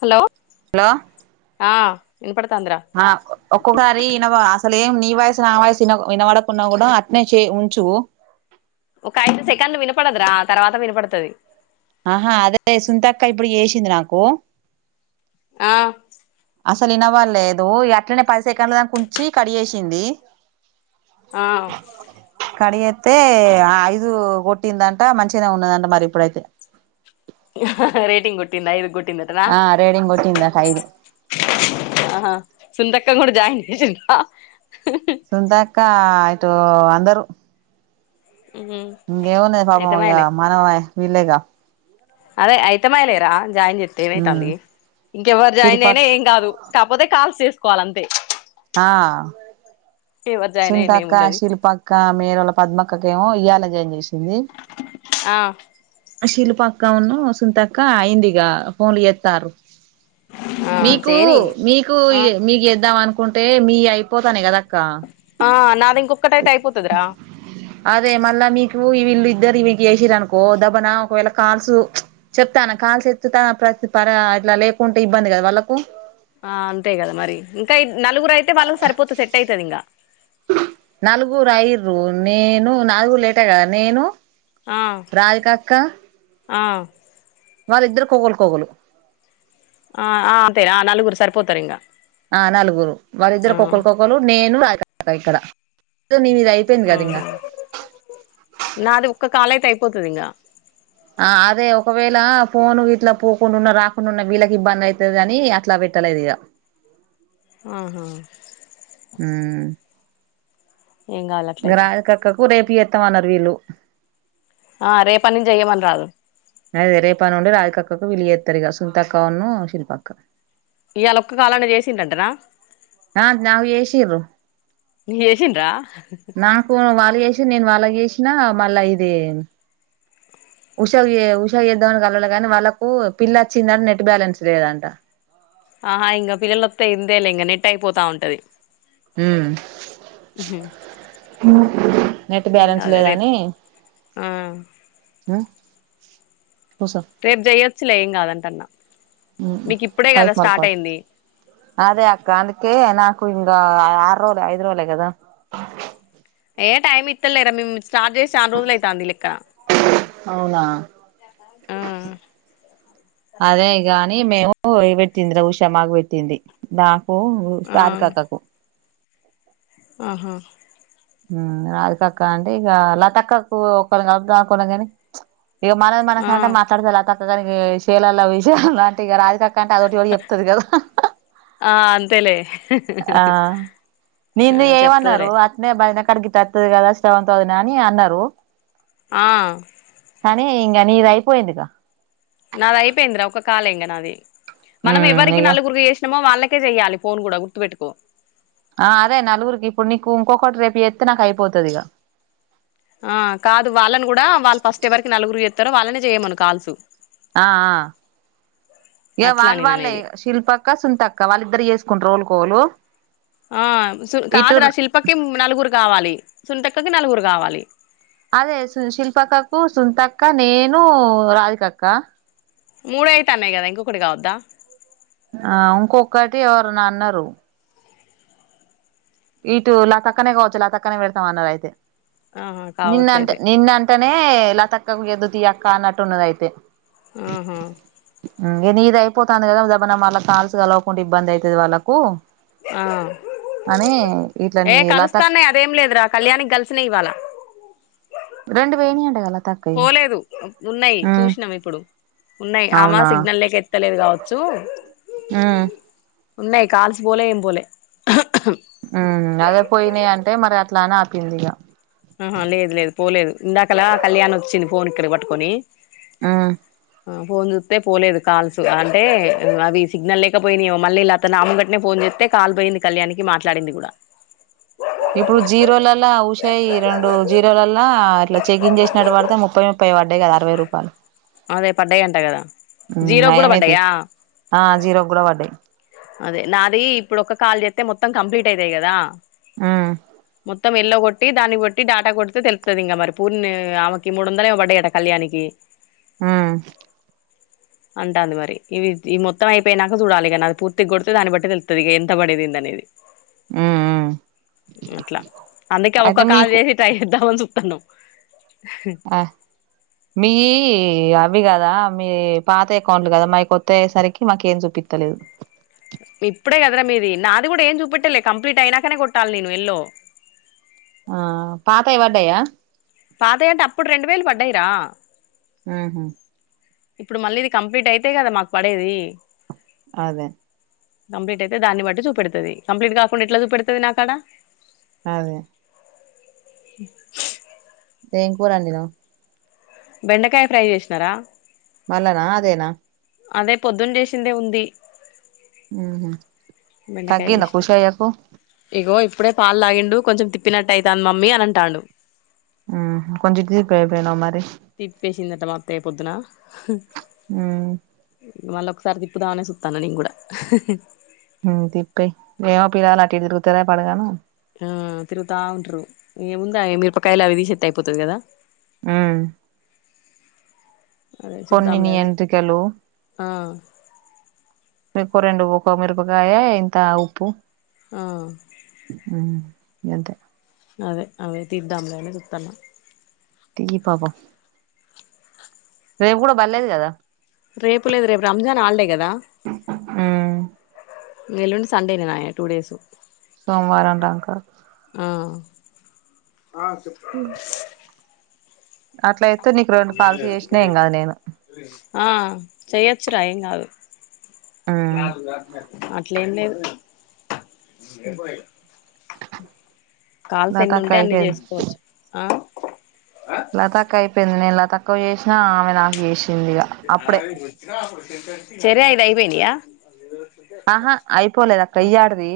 Hello hello ఆ వినపడతాందిరా ఆ ఒక్కొ గారినవ అసలు ఏం నీ వయసు నా వాయసున వినబడకున్నా కూడా అట్నే చే ఉంచు ఆ తర్వాత వినపడుతది ఆహా అదే సుంతక్క ఇప్పుడు చేసింది నాకు అ అసలు వినవ్వలలేదు, ఇగ అట్లనే పది సెకండ్ల దాక ఉంచి కడిజేసింది. ఆ కడిజేతే ఆ ఐదు కొట్టిందంట, ఆ మంచినే ఉన్నదంట మరి ఇప్పుడైతే. రేటింగ్ కుట్టింద ఐదు కుట్ ఆ రేడింగ్ కొట్టిందా ఐదు ఆహా సుందక్క కూడా జాయిన్ చేసిండ్రా సుంతాక్క ఎటో అందరు ఇంగేమున్నది పాపం ఇగ అయితమాయలే మనవై వీళ్లేగా అదే ఐతే మాయేలేరా జాయిన్ చేత్తే ఏమైతంది, ఇంకెవ్వరు జాయిన్ శిల్ప అయినా ఏం కాదు, కాపోతే కాల్స్ చేస్ కోలంతే ఆ జాయిన్ అయినా సుంతాక్క ఏమున్నది శిల్పక్క మేరొల్లా పద్మక్కకేమో ఇయాల నేను జేసి సింది ఆ శిల్పక్క ఉన్ను సుంతక్క అయిందిగ ఫోన్లు ఏత్తార్రూ ఆ మీకు చేయని మీకు, ఆ మీకు ఎద్దాం అనుకు కుంటే మీ అయిపోతాన్నై కదా అక్క ఆ నాది ఇంకా ఒక్కటయితే అయిపోతదిరా ను ఈ వీళ్ళు ఇద్దరు వీళ్ళ చేసిరనుకో, దబనా ఒకవేళ కాల్సు ప్చ్ చెప్తాన్న కాల్స్ ఎత్తుత పర ఇట్లా లేకుంటే ఇబ్బంది కదా వాళ్ళకు. ఆ అంతేగద మరి, ఇంకా ఇద్ నలుగురు అయితే వాళ్ళకి సరిపోతది సెట్ ఐతది ఇంగా నల్గుూరు ఐర్రూ, నేను నాది గుడ లేటే గద, నేను ఆ రాదికాక్క ఆ వాళ్ళ ఇద్దరు ఓగలు కోగలు ఆ ఆ అంతే ఆ నలుగురు సరిపోతరు ఇంగ ఆ నలుగురు వాళ్ళద్దరు కొక్కలు కొక్కలు నేను రా ఇక్కడ నేను ఇది అయిపోయింది కద ఇంగ ఆహా కాలైతే అయిపోతది ఇంగా ఆ అదే ఒకవేళ ఫోను ఇట్లా పోకుండున్న రాకుండా ఉన్న వీళ్ళకి ఇబ్బంది ఐతదనీ, అట్లా పెట్టలేదు ఇగ ఆహా ఏం కాదులే అట్లయితే గ్రాది కక్కకు రేప్ కి ఏత్తమన్నారు వీళ్ళు ఆ రేపన్నుంచి జెయ్యమనరాదు అదే రేపన్నుండి రాధికక్కకు వీళ్ళు జేత్తారిక సుమ్తక్క వున్ను శిల్పక్క ఇయాళ ఒక్క కాల్ అన్నా చేసిండంటనా ఆ నాకు ఏషిర్రు చేసిండ్రా నాకు వాళ్ళు ఏ [unintelligible] నేను వాళ్ళకు చేసినా మళ్ళా ఇది ఉషాకు ఏ ఉషాకు చేద్దామని కలవలే కాని వాళ్ళకు పిల్ల వచ్చిందని నెట్ బ్యాలెన్స్ లేదంట ఆహా ఇంకా పిల్లలొత్తే ఇందే లే ఇంగ నెట్ ఐపోతా ఉంటది ఉమ్మ్ ఉహు నెట్ ఏం బ్యాలెన్స్ కాదులే రేపు లేదని ఆ రేపు చెయ్యొచ్చులే ఏం కాదంట అన్న ఉమ్మ్ పైపు మల్కడ అయింది అదే అక్క అందుకే నాకు గే ఆరు రోలే ఐదు రోలే కదా ఏ టైమ్ ఇత్తల్లేరా మి [unintelligible] స్టార్ట్ చేసి చానా రోజులైతాంది ఈ లెక్క అవునా ఊమ్మ్ నీ మేము [unintelligible] పెట్టిందిరా ఉష మాకు బెట్టింది ద పు ఆ రాధికక్కకు ఆహా ఉమ్మ్ రాధికక్క అంటే ఇగ లతక్కకు ఒకని కలుపుదామని అనుకున్నా గాని ఇగ మనది ఆ మనకంటే మాట్లాడదా లత తదానికి చేేలల్ల [unintelligible] కక్కంట అదోటి ఇదొటి చెప్తది కదా ఆ అంతేలే ఆ ఆ నింది చెయ్ చెప్తదిలే మన్నరు అట్నే బ ఐనకాడికి గితత్తది కదా సెవన్ తౌజనే అని అన్నారు ఆ కానీ ఇంగ నీది అయిపోయిందిగా నాది అయిపోయిందిరా ఒక కాల్ ఏ ఇంగ నాది మనం ఉమ్ ఎవరికి ఇగ నలుగురికి చేసినమో వాళ్ళ కే చెయ్యాలి ఫోన్ కూడా గుర్తుపెట్టుకో ఆ అదే నలుగురికి ఇప్పుడు నీకు ఇంకొకటి రేపు జేత్తే నాకు అయిపోతది ఇగ ఆ కాదు వాళ్ళని కూడా వాళ్ళు ఫస్ట్ ఎవరికి నలుగురికి చేత్తరో వాళ్ళనే చెయ్యమను కాల్సు ఆ ఆ ఇగ అట్లా వాళ్లు నేను వాళ్ళే అనేది శిల్పక్క సుంతక్క వాళ్ళిద్దరు ఏస్ కుంటరు వోలు కోలు ఆ సు కాదురా శిల్పకి ఉమ్ నలుగురు కావాలి సుంత క్కకి నలుగురు కావాలి అదే సు శిల్పక్కకు సుంతక్క నేను రాధికక్క మూడయితాన్నాయి కదా ఇంకొకటి కావద్దా ఆ ఉంకొక్కటి ఎవరునన్నారు ఇటు లతక్కనే కావచ్చు లతక్కనే పెడతాం అన్నది అయితే ఆహా నిన్ను కావచ్చు అంటే అయితే నిన్న అంట మే లతక్కకు ఇయ్యద్దు తీ అక్క అన్నట్టు ఉన్నదైతే ఆహా పోతంది కదా జబన మళ్ళ కాల్స్ కలవకుంటే ఇబ్బంది అయితది వాళ్ళకు ఆ అని ఇట్లా ఏ నీ లతక్ కలుస్తాన్నాయ్ అదేం లేదురా కళ్యాణికి కలిసినయ్ ఇవాళ రెండు వోయినయ్ అంటగదా పోలేదు ఉన్నయ్ చూసినాం ఇప్పుడు ఉన్నయి ఆమ అవునా సిగ్నల్ లేక ఎ త్తలేదు కావచ్చు హ్మ్ ఉన్నయి కాల్స్ పోలే ఏం పోలే ఉమ్ అదే పోయినాయ్ అంటే మరి అట్లాన ఏందిగా అహ లేదు లేదు పోలేదు ఇందాకలా కళ్యాణి వచ్చింది ఫోన్ ఇక్కడికి పట్టుకొని ఆ ఆ ఫోన్ జూత్తే పోలేదు కాల్స్ అంటే అవి సిగ్నల్ లేకపోయినయ్ ఏమో, మళ్ళీ లత నా ముంగట్నే ఫోన్ జేత్తే కాల్ పోయింది కళ్యాణికి మాట్లాడింది కూడా, ఇప్పుడు జీరోలలా ఉషాయి రెండు జీరోలల్లా ఇట్లా చెకిన్ చేసినట్టు పడితే ముప్పై ముప్పై పడ్డయి కదా అరవై రూపాలు అదే పడ్డాయి అంట కదా జీరో కూడా నయమే తీ పడ్డాయా ఆ జీరోక్కూడ వడ్డయ్ అదే నాది ఇప్పుడు ఒక్క కాల్ జేత్తే మొత్తం కంప్లీట్ అయితాయి కదా ఆ మొత్తం ఎల్లో కొట్టి దాన్ని కొట్టి డాటా కొడితే తెలుపుతది ఇంగ మరి పూర్ణి ఆమెకి మూడు వందలు ఏమోబడ్డాయట కళ్యాణికి. ఆ అంటాంది మరి ఇవి ఈ మొత్తం అయిపోయినాక చూడాలి ఇగ నాది పూర్ తిగ్గొడుతే దాన్ని బట్టి తెళ్తది ఇగ ఎంత పడేది ఏంది అనేది ఉమ్ ఉమ్ అట్లా అందుకే ఒక్క అయితే కాలు మీకు చేసి ట్రై చేద్దామని చు కన్నో ఆ మీయి అ అవి కదా మీయి పాతయకౌంట్లు కదా మాయికొత్తయి అయేసరికి మాకు ఏం చూపిత్తలేదు ఇప్పుడే కదర మీది నాది కూడా ఏం చూపెట్టలే కంప్లీట్ అయినాకనే కొట్టాలి నేను ఎల్లో ఆ పాతయి వడ్డయా పాతయి అంటే అప్పుడు రెండు వేలు పడ్డాయిరా మ్మ్ హ్మ్ ఇప్పుడు మళ్ళీ ఇది కంప్లీట్ అయితే కదా మాకు పడేది అదే కంప్లీట్ అయితే దాన్ని బట్టి చూపెడుతది కంప్లీట్ కాకుండా ఎట్లా చూపెడుతది నాకు ఆడ అదే ఏం కూర వండినావ్ బెండకాయ ఫ్రై చేసినారా వాళ్ళానాదేనా అదే పొద్దున్న చేసిందే ఉంది ఉమ్ బెండకాయ తగ్గిందా చేసిన ఖుషి అయ్యాకు ఇగో ఇప్పుడే పాలుతాగిండు కొంచెం తిప్పినట్టటు అవుతాను మమ్మీ అని అంటాను కొంచెం [unintelligible] మరి తిప్పేసిందట మాత్త య్య పొద్దున ఉమ్ మళ్ళీ ఒకసారి తిప్పుదామనే చూస్తాను నేను కూడా తిప్పే ఏమ పిలాలలా అటిదిరుకు తరా పడగాన ఆ తిరుగుతా ఉంటారు ఏముందా మి రపకాయలా అవి తీసిస్తే అయిపోతుంది కదా ఆ అదే కొన్ని నీ చూద్దాంలే అని ఎంటుకలు ఆ మీకు రెండు ఉకో మిరపకాయ ఇంత ఉప్పు ఆ హ్మ్మ్ ఎంతే అదే అవే తీరుద్దాములేనే చూతన్నా తీ పవ రేపు కూడా బర్లేదు కదా రేపు లేదు రేపు రంజాన్ హాలిడే కదా ఉ ఎల్లుండి సండే నినాయా టూ డేస్ సోమవారంట అంకుల్ ఆ చెప్ప అట్ల అయితే నీకు రెండు కాల్స్ చేసినాం కదా నేను చ్చ రా ఏం కాదు [unintelligible] అట్లే ఏం లేదు కాల్స్ నా ఎన్ని ఉంటే తక్కువ అన్ని చేసుకోవచ్చు ఆ లతాకాయ [unintelligible] పెంది న ఇలా తక్కువ చేసినా ఆమె నాకు చేసింది ఇగా [unintelligible] చెర ఇద అయిపోయినయా ఆహా అయిపోలేదా కయ్యాడది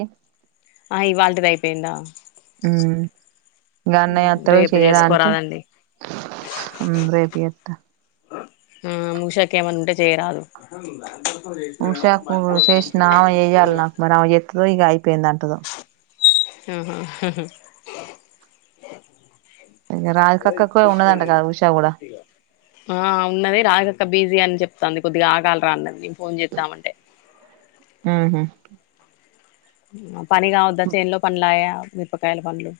ఆ ఇవాళటి ది అయిపోయిందా గన్నయాత్రలు రేపు చేయాల అంటే చేసుకోరాదండి రేపు ఎత్త ఆ ముూషకే ఏమంది ఉంటే చేయరాదు ఉషాకు చేసిన ఎయ్యాల నాకు మరి ఎతు పెందాంటదో ఆహా హ ఇగ రాధికక్కకు ఉన్నదంట కదా ఉషా కూడా ఉన్నడి రాగక్క బిజీ అని చెప్తుాంది కొద్దిగా ఆగాల్రా అన్నది ఫోన్ చెద్దామంటే ఊహు అ పని కావోద్దా చేన్లో పనులాయే మిరపకాయల పండ్లు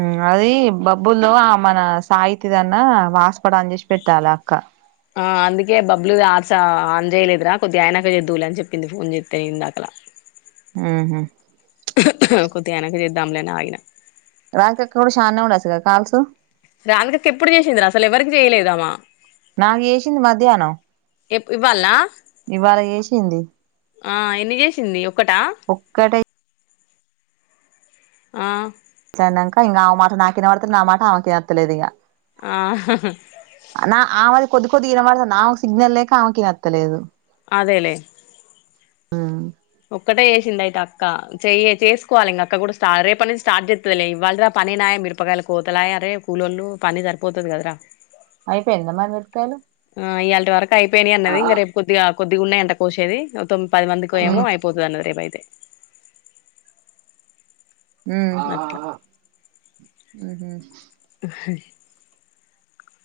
అ అది బబ్బుల్లో ఆ మన సాహితీదన్న వాస్పాట్ అన్ చేసి పెట్టాలే అక్క ఆ అందుకే బబ్లుది ఆస్ స ఆన్ చేయలేదురా కొద్దిగా అయినాక చేదువులే అని చెప్పింది ఫోన్ చేతె ఇందాకలా మ్ హ కొద్ధిగాగినంక చేద్దామ్లే అని ఆగిన రాదికక్క కూడా ఛాన్నే ఉండచ్చు కదా కాల్స్ రాధికక్క ఎప్పుడు చేసిందిరా అసలు ఎవరికి చేయలేదామా నాకు చేసింది మధ్యాహ్నం ఎప్ ఇవ్వాల్నా ఇవాళ చేేసింది ఆ ఎన్ని చేసింది ఒక్కటా ఒక్కటే ఆ నంక ఇంగ ఆమె మాట నాకినవ్వడ్త నా మాట ఆమె కినత్త లేదు ఇగ ఆ నా ఆమెది కొద్ది కొద్దిగ వినపడు ఆమెకు సిగ్నల్ లేక ఆమెకినత్తలేదు అదేలేే హ ఒక్కటే చేసింది అయితే అక్క చెయ్యే చేసుకోవాలి ఇంగ అక్క కూడా స్టర్ రేపట్నుండి స్టార్ట్ చేస్తుందిలే ఇవ్వాల్టిదా పనేనాయే మిరపకాయల కోతలాయే రే కూలళ్ళు పని సరిపోతది కదరా అయిపోఇంద మర్ ఆ ఇయ్యాల్టీ వరకు అయిపోయినాయి అన్నది ఇంగ రేపు కొద్దిగా కొద్దిగున్నాయంట కోసేది తొం పది మందికొ ఏమో ఉమ్ అయిపోతదన్నది రేపుయితే తే మ్ ఉహు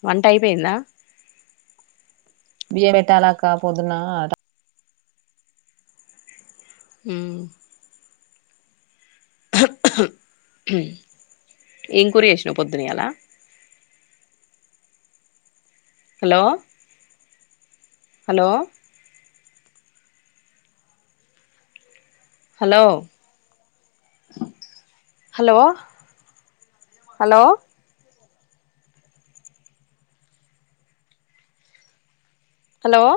వంట అయిపోయిందా బియ్య పెట్టాలక్క పోదున ట ఉ ఏం కూర చేసినావ్ పొద్దున ఇయ్యల hello hello hello hello hello hello